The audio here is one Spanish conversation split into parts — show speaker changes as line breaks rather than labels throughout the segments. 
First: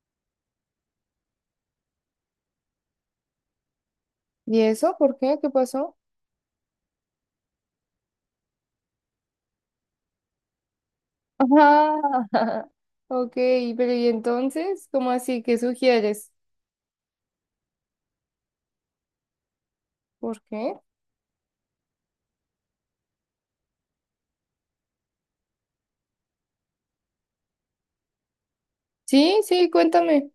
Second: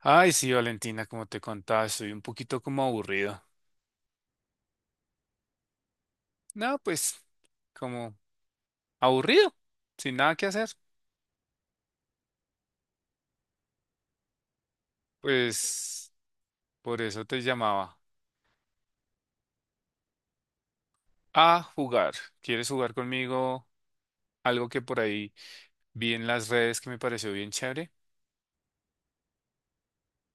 Ay, sí, Valentina, como te contaba, estoy un poquito como aburrido.
¿Y eso? ¿Por qué? ¿Qué pasó?
No, pues, como aburrido, sin nada que hacer.
Ah, ok, pero ¿y entonces? ¿Cómo así? ¿Qué
Pues,
sugieres?
por eso te llamaba
¿Por qué?
a jugar. ¿Quieres jugar conmigo? Algo que por ahí vi en las redes que me pareció bien chévere.
Sí, sí, cuéntame.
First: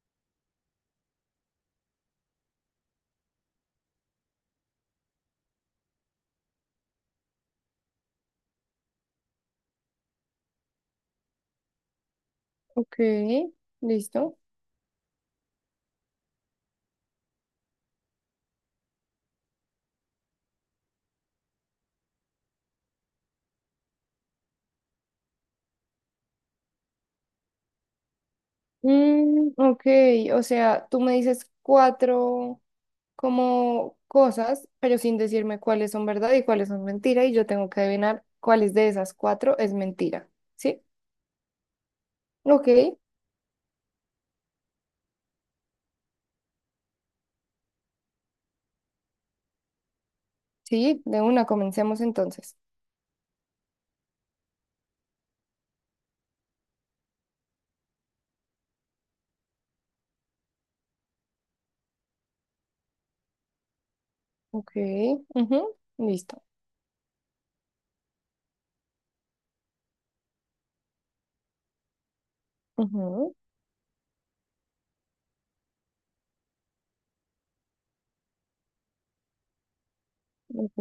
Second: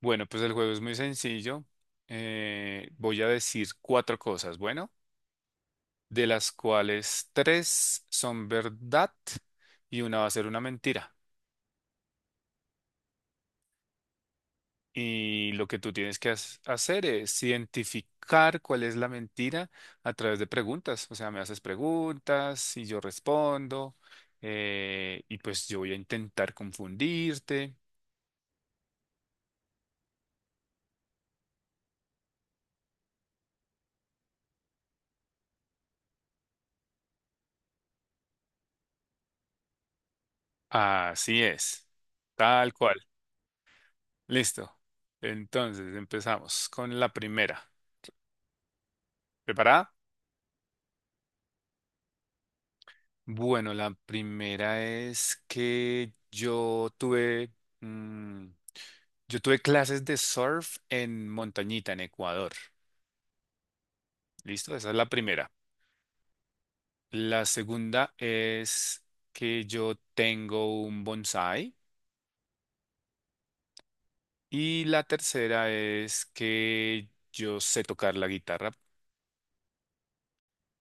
Bueno, pues el juego es muy sencillo. Voy a decir cuatro cosas, bueno, de las cuales tres son verdad y una va a ser una mentira.
Ok, listo.
Y lo que tú tienes que hacer es identificar cuál es la mentira a través de preguntas. O sea, me haces preguntas y yo respondo. Y pues yo voy a intentar confundirte.
Mm, ok, o sea, tú me dices cuatro como cosas, pero sin decirme cuáles son verdad y cuáles son mentira, y yo tengo que adivinar cuáles de esas cuatro es mentira. ¿Sí?
Así es.
Ok,
Tal cual. Listo. Entonces, empezamos con la primera. ¿Preparada?
sí, de una, comencemos entonces.
Bueno, la primera es que yo mm, tuve clases de surf en Montañita, en Ecuador.
Ok,
Listo, esa es la primera.
ujú, listo.
La segunda es que yo tengo un bonsai. Y la tercera es que yo sé tocar la guitarra.
Ok.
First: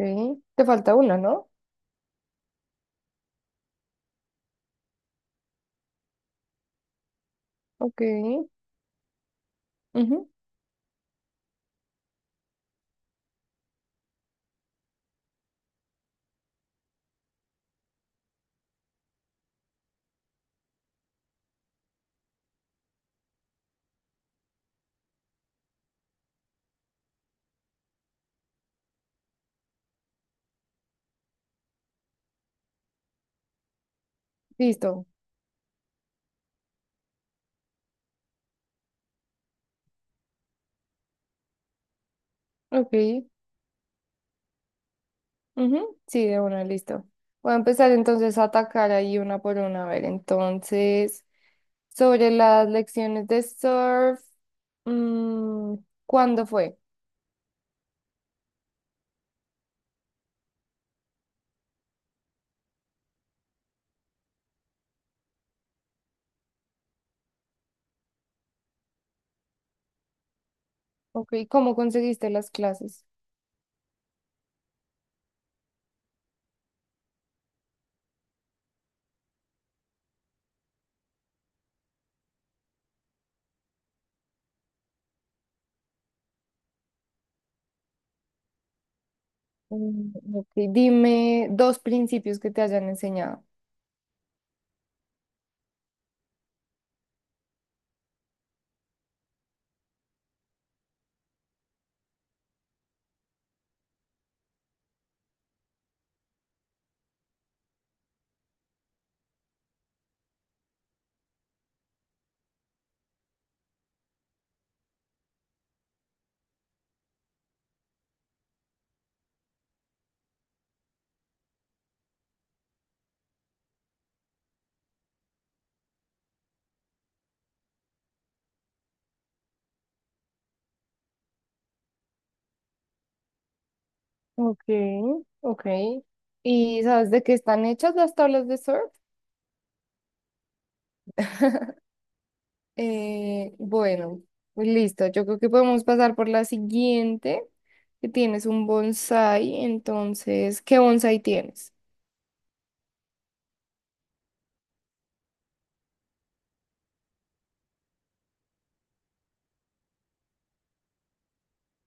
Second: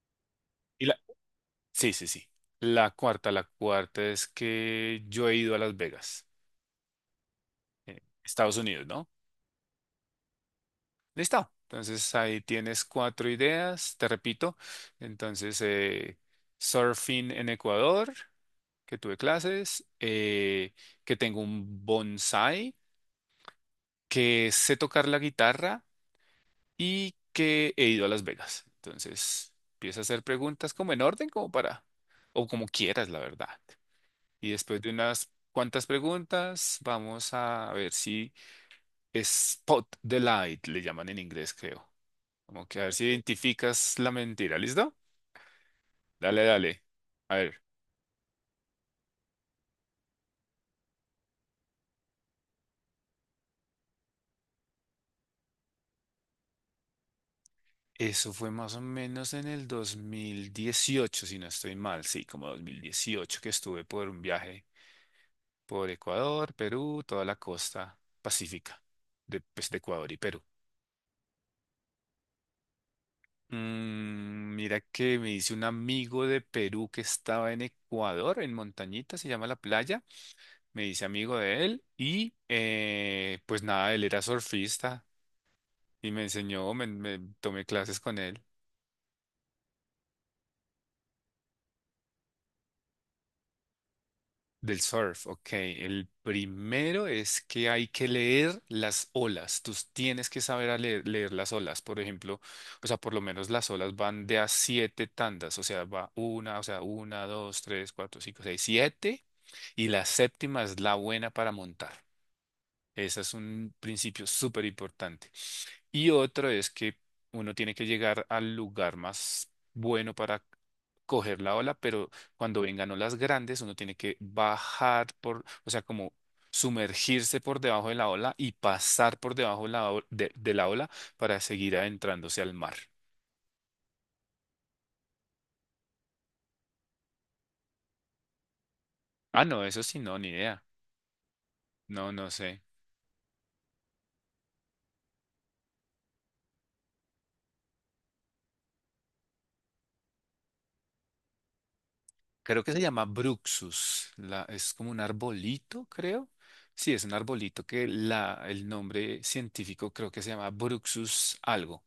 Te
Y
falta
la...
una, ¿no?
Sí, sí, sí. La cuarta es que yo he ido a Las Vegas,
Ok.
Estados Unidos, ¿no?
Ujú,
Listo. Entonces ahí tienes cuatro ideas, te repito. Entonces, surfing en Ecuador, que tuve clases, que tengo un bonsai que sé tocar la guitarra y que he ido a Las Vegas. Entonces, empieza a hacer preguntas como en orden, como para, o como quieras, la verdad. Y después de
listo.
unas cuantas preguntas, vamos a ver si spot the light, le llaman en inglés, creo. Como que a ver si
Ok.
identificas la mentira, ¿listo?
Ujú, sí, de
Dale,
una,
dale.
listo.
A
Voy a
ver,
empezar entonces a atacar ahí una por una. A ver, entonces, sobre las lecciones de surf, mm, ¿cuándo fue?
eso fue más o menos en el 2018, si no estoy mal, sí, como 2018 que estuve por un viaje por Ecuador, Perú, toda la costa pacífica de, pues, de Ecuador y Perú.
Ok, ¿cómo conseguiste las clases?
Mira que me dice un amigo de Perú que estaba en Ecuador, en Montañita, se llama la playa. Me dice amigo de él y pues nada, él era surfista y me enseñó, me tomé clases con él.
Mm, ok, dime dos principios que te hayan enseñado.
Del surf, ok. El primero es que hay que leer las olas. Tú tienes que saber a leer las olas. Por ejemplo, o sea, por lo menos las olas van de a siete tandas. O sea, va una, o sea, una, dos, tres, cuatro, cinco, seis, siete. Y la séptima es la buena para montar. Ese es un principio súper importante. Y otro es que uno tiene que llegar al lugar más bueno para coger la ola, pero cuando vengan olas grandes, uno tiene que bajar por, o sea, como sumergirse por debajo de la ola y pasar por debajo de la ola para seguir adentrándose al mar.
Ok, ok. ¿Y sabes de qué están hechas las tablas de surf?
Ah, no, eso sí, no, ni idea. No, no sé.
Bueno, pues listo. Yo creo que podemos pasar por la siguiente, que tienes un bonsai. Entonces, ¿qué bonsai tienes?
Creo que se llama Bruxus. Es como un arbolito, creo. Sí, es un arbolito que el nombre científico creo que se llama Bruxus algo.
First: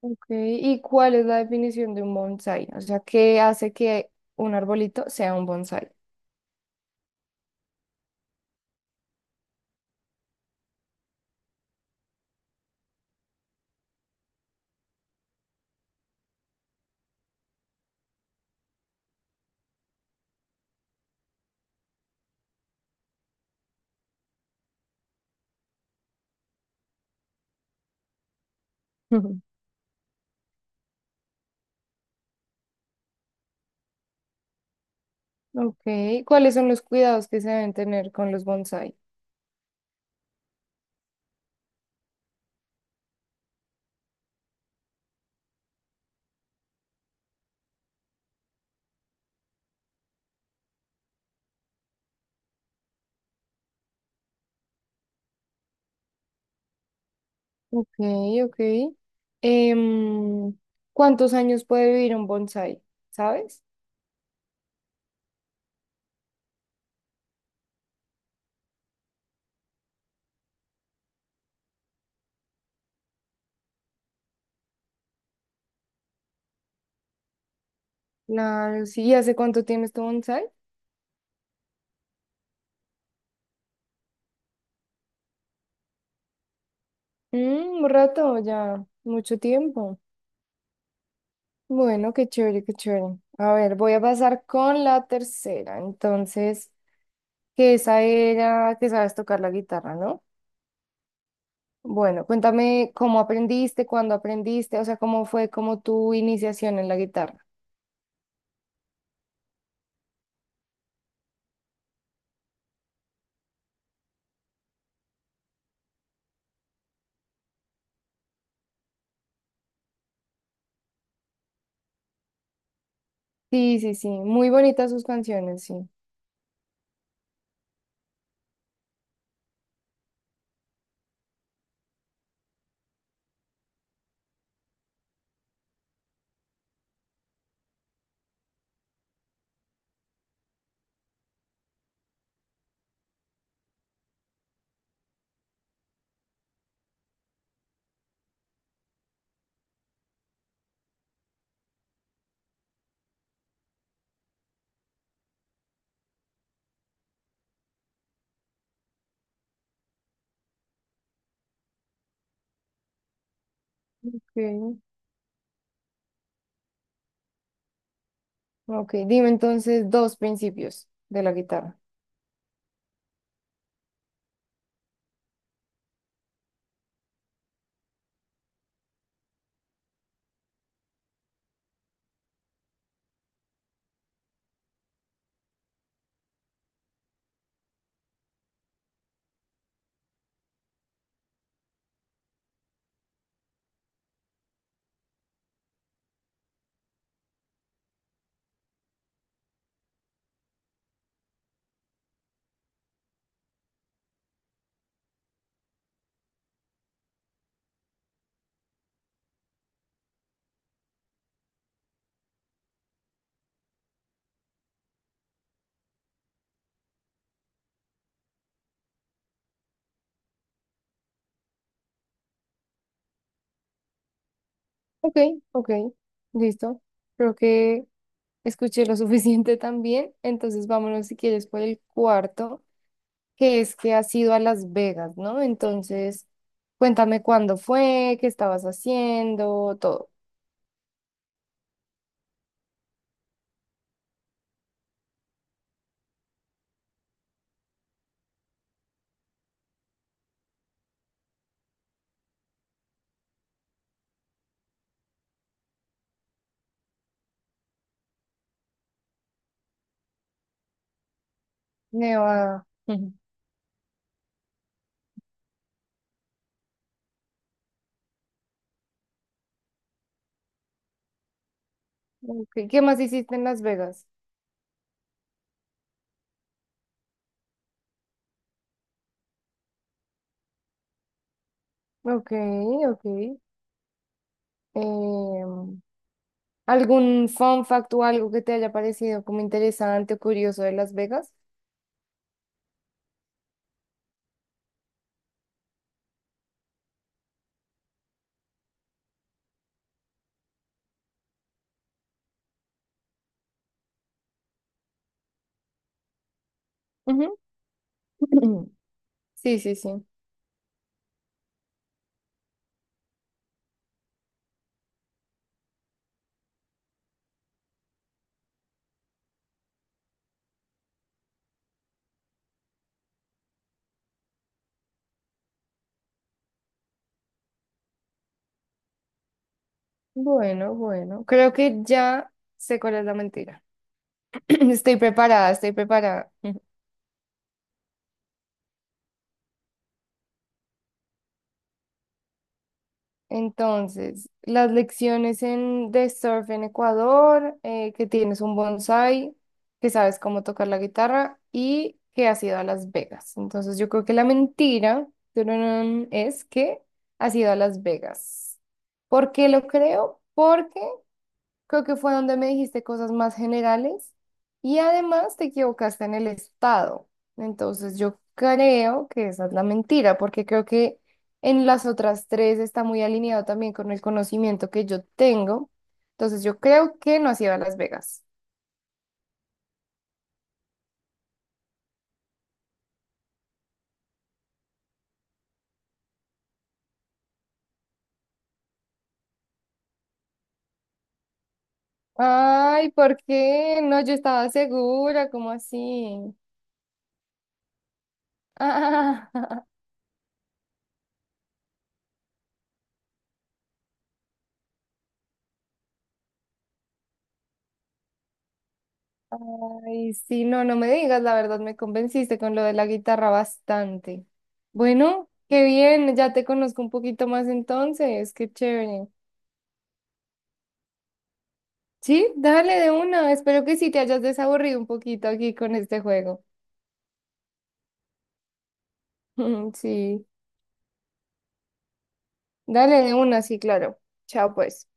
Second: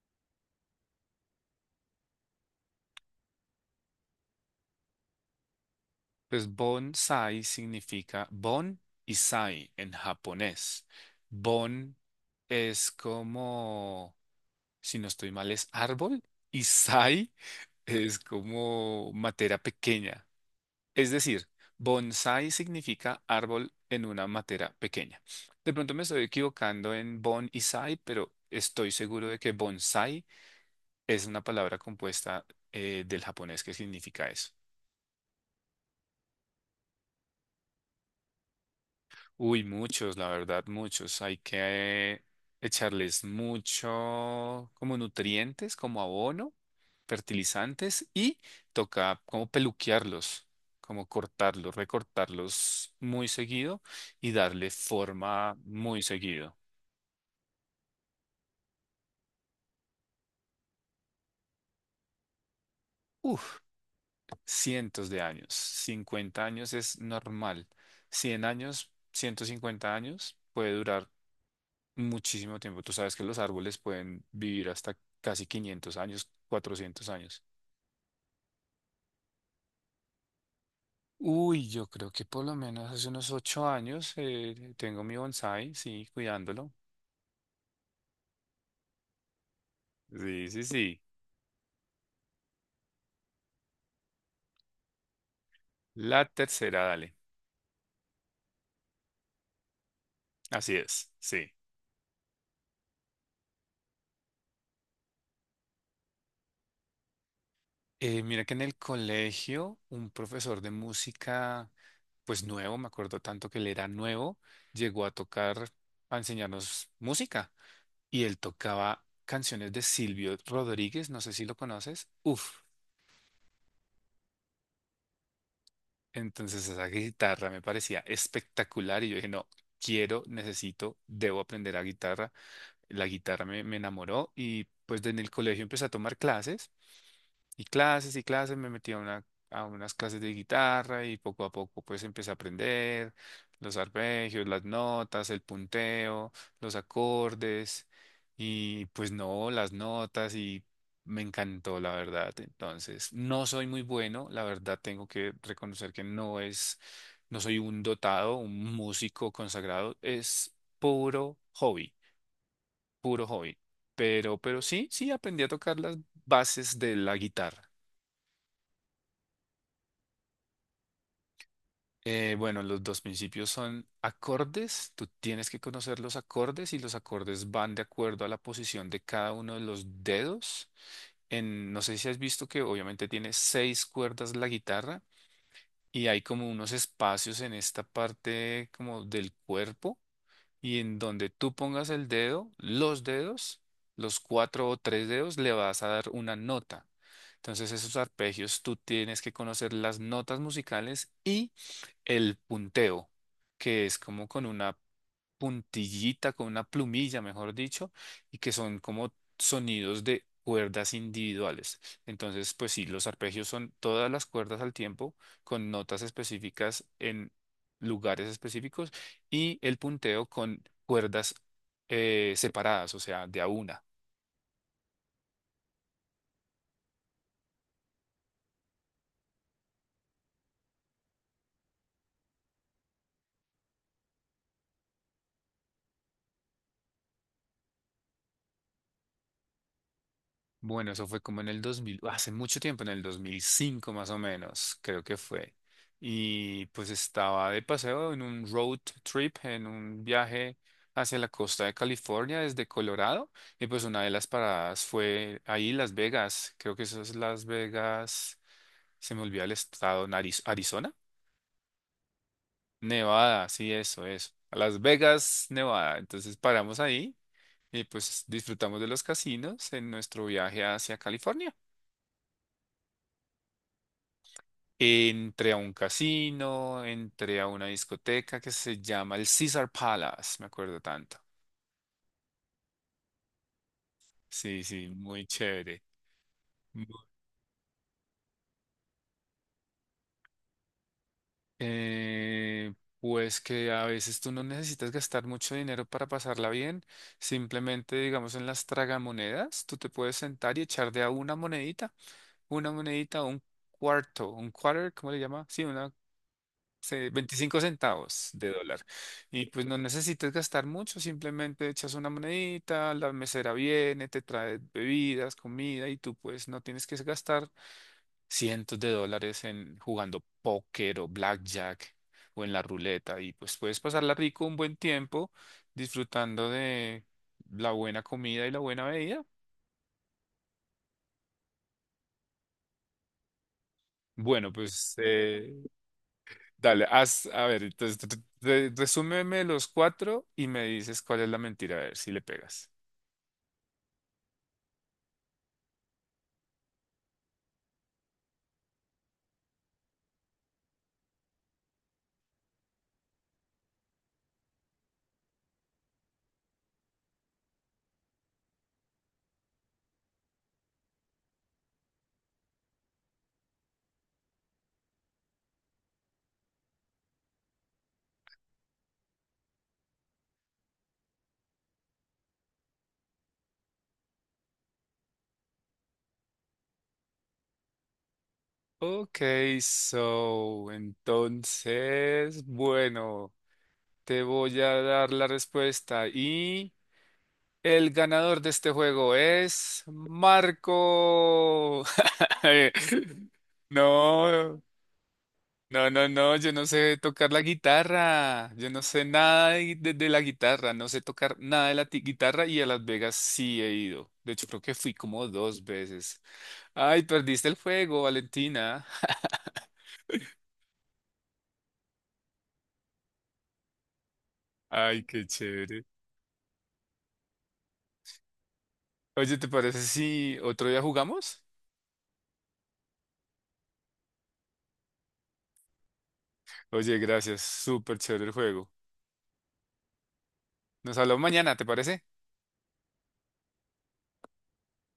Ok, ¿y cuál es la definición de un bonsai? O sea, ¿qué hace que un arbolito sea un bonsai?
Pues bonsai significa bon y sai en japonés. Bon es como, si no estoy mal, es árbol y sai es como materia pequeña. Es decir, bonsai significa árbol en una matera pequeña. De pronto me estoy equivocando en bon y sai, pero estoy seguro de
Ujú.
que bonsai es una palabra compuesta del japonés que significa eso.
Ok, ¿cuáles son los cuidados que se deben tener con los bonsai?
Uy, muchos, la verdad, muchos. Hay que echarles mucho como nutrientes, como abono, fertilizantes y toca como peluquearlos, como cortarlos, recortarlos muy seguido y darle forma muy seguido.
Ok, ok. Em, ¿Cuántos años puede vivir un bonsai?
Uf,
¿Sabes?
cientos de años. 50 años es normal. 100 años, 150 años puede durar muchísimo tiempo. Tú sabes que los árboles pueden vivir hasta casi 500 años, 400 años.
La, sí, ¿y ¿hace cuánto tienes tu bonsai?
Uy, yo creo que por lo menos hace unos 8 años tengo mi bonsai, sí, cuidándolo.
Mm, un rato ya, mucho tiempo.
Sí, sí, sí.
Bueno, qué chévere, qué chévere. A ver, voy a pasar con la tercera.
La
Entonces,
tercera, dale.
que esa era que sabes tocar la guitarra, ¿no?
Así es, sí.
Bueno, cuéntame cómo aprendiste, cuándo aprendiste, o sea, cómo fue como tu iniciación en la guitarra.
Mira que en el colegio un profesor de música, pues nuevo, me acuerdo tanto que él era nuevo, llegó a tocar, a enseñarnos música y él tocaba canciones de Silvio Rodríguez, no sé si lo conoces. Uf,
Sí, sí, sí, muy bonitas sus canciones, sí.
entonces esa guitarra me parecía espectacular y yo dije, no, quiero, necesito, debo aprender a guitarra. La guitarra me enamoró y pues en el colegio empecé a tomar clases. Y clases y clases, me metí a unas clases de guitarra y poco a poco pues empecé a aprender los arpegios, las notas, el punteo, los acordes y pues no, las notas y me encantó la verdad. Entonces, no soy muy bueno, la verdad tengo que reconocer que no soy un dotado, un músico consagrado, es puro hobby, puro hobby. Pero
Ok,
sí, sí aprendí a tocar las bases de la guitarra.
ok, dime entonces dos principios de la guitarra.
Bueno, los dos principios son acordes. Tú tienes que conocer los acordes y los acordes van de acuerdo a la posición de cada uno de los dedos. No sé si has visto que obviamente tiene seis cuerdas la guitarra y hay como unos espacios en esta parte como del cuerpo y en donde tú pongas el dedo, los dedos, los cuatro o tres dedos, le vas a dar una nota. Entonces esos arpegios tú tienes que conocer las notas musicales y el punteo, que es como con una puntillita, con una plumilla, mejor dicho, y que son como sonidos de cuerdas individuales. Entonces, pues sí, los arpegios son todas las cuerdas al tiempo, con notas específicas en lugares específicos, y el punteo con cuerdas separadas, o sea, de a una.
Ok, ok, listo. Creo que escuché lo suficiente también, entonces vámonos si quieres por el cuarto, que es que has ido a Las Vegas, ¿no? Entonces, cuéntame cuándo fue, qué estabas haciendo, todo.
Bueno, eso fue como en el 2000, hace mucho tiempo, en el 2005 más o menos, creo que fue. Y pues estaba de paseo en un road trip, en un viaje hacia la costa de California desde Colorado. Y pues una de las paradas fue ahí Las Vegas, creo que eso es Las Vegas, se me olvida el estado, Arizona,
Nevada. Ujú.
Nevada, sí, eso, eso. Las Vegas, Nevada. Entonces paramos ahí y pues disfrutamos de los casinos en nuestro viaje hacia California.
Ok, ¿qué más hiciste en Las Vegas?
Entré a un casino, entré a una discoteca que se llama el Caesar Palace, me acuerdo tanto.
Ok, ok.
Sí, sí, muy
Em,
chévere. Mu-
¿Algún fun fact o algo que te haya parecido como interesante o curioso de Las Vegas?
Eh, pues que a veces tú no necesitas gastar mucho dinero para pasarla bien. Simplemente, digamos, en las tragamonedas, tú te puedes sentar y echar de a una monedita, un cuarto, un quarter, ¿cómo le llama? Sí,
Ujú.
25 centavos de dólar. Y
Sí,
pues
sí,
no
sí.
necesitas gastar mucho, simplemente echas una monedita, la mesera viene, te trae bebidas, comida y tú pues no tienes que gastar cientos de dólares en jugando póker o blackjack o en la ruleta y pues puedes pasarla rico un buen tiempo disfrutando de la buena comida y la buena bebida.
Bueno, bueno. Creo que ya sé cuál es la mentira.
Bueno, pues
Estoy preparada,
eh,
estoy preparada.
Dale, haz, a ver, entonces resúmeme los cuatro y me dices cuál es la mentira, a ver si le pegas.
Entonces, las lecciones en, de surf en Ecuador, que tienes un bonsai, que sabes cómo tocar la guitarra y que has ido a Las Vegas. Entonces, yo creo que la mentira tururún, es que has ido a Las Vegas. ¿Por qué lo creo? Porque creo que fue donde me dijiste cosas más generales y además te equivocaste en el estado. Entonces yo creo que esa es la mentira, porque creo que en las otras tres está muy alineado también con el conocimiento que yo tengo. Entonces yo creo que no has ido a Las Vegas.
Ok, so, entonces, bueno, te voy a dar la respuesta y el ganador de este juego es Marco.
Ay, ¿por qué? No, yo estaba
No.
segura, ¿cómo
No, no,
así?
no, yo no sé tocar la guitarra, yo no sé nada de la guitarra, no sé tocar nada de la guitarra y a Las Vegas sí he ido. De hecho, creo que fui como dos veces. Ay, perdiste el juego, Valentina.
Ay, sí, no, no me digas, la verdad me convenciste con lo de la guitarra bastante.
Ay, qué
Bueno, qué
chévere.
bien, ya te conozco un poquito más entonces, qué chévere.
Oye, ¿te parece si otro día jugamos?
Sí, dale de una, espero que sí te hayas desaburrido un poquito aquí con este juego.
Oye, gracias, súper chévere el juego.
Sí,
Nos hablamos mañana, ¿te parece?
dale de una, sí, claro. Chao, pues.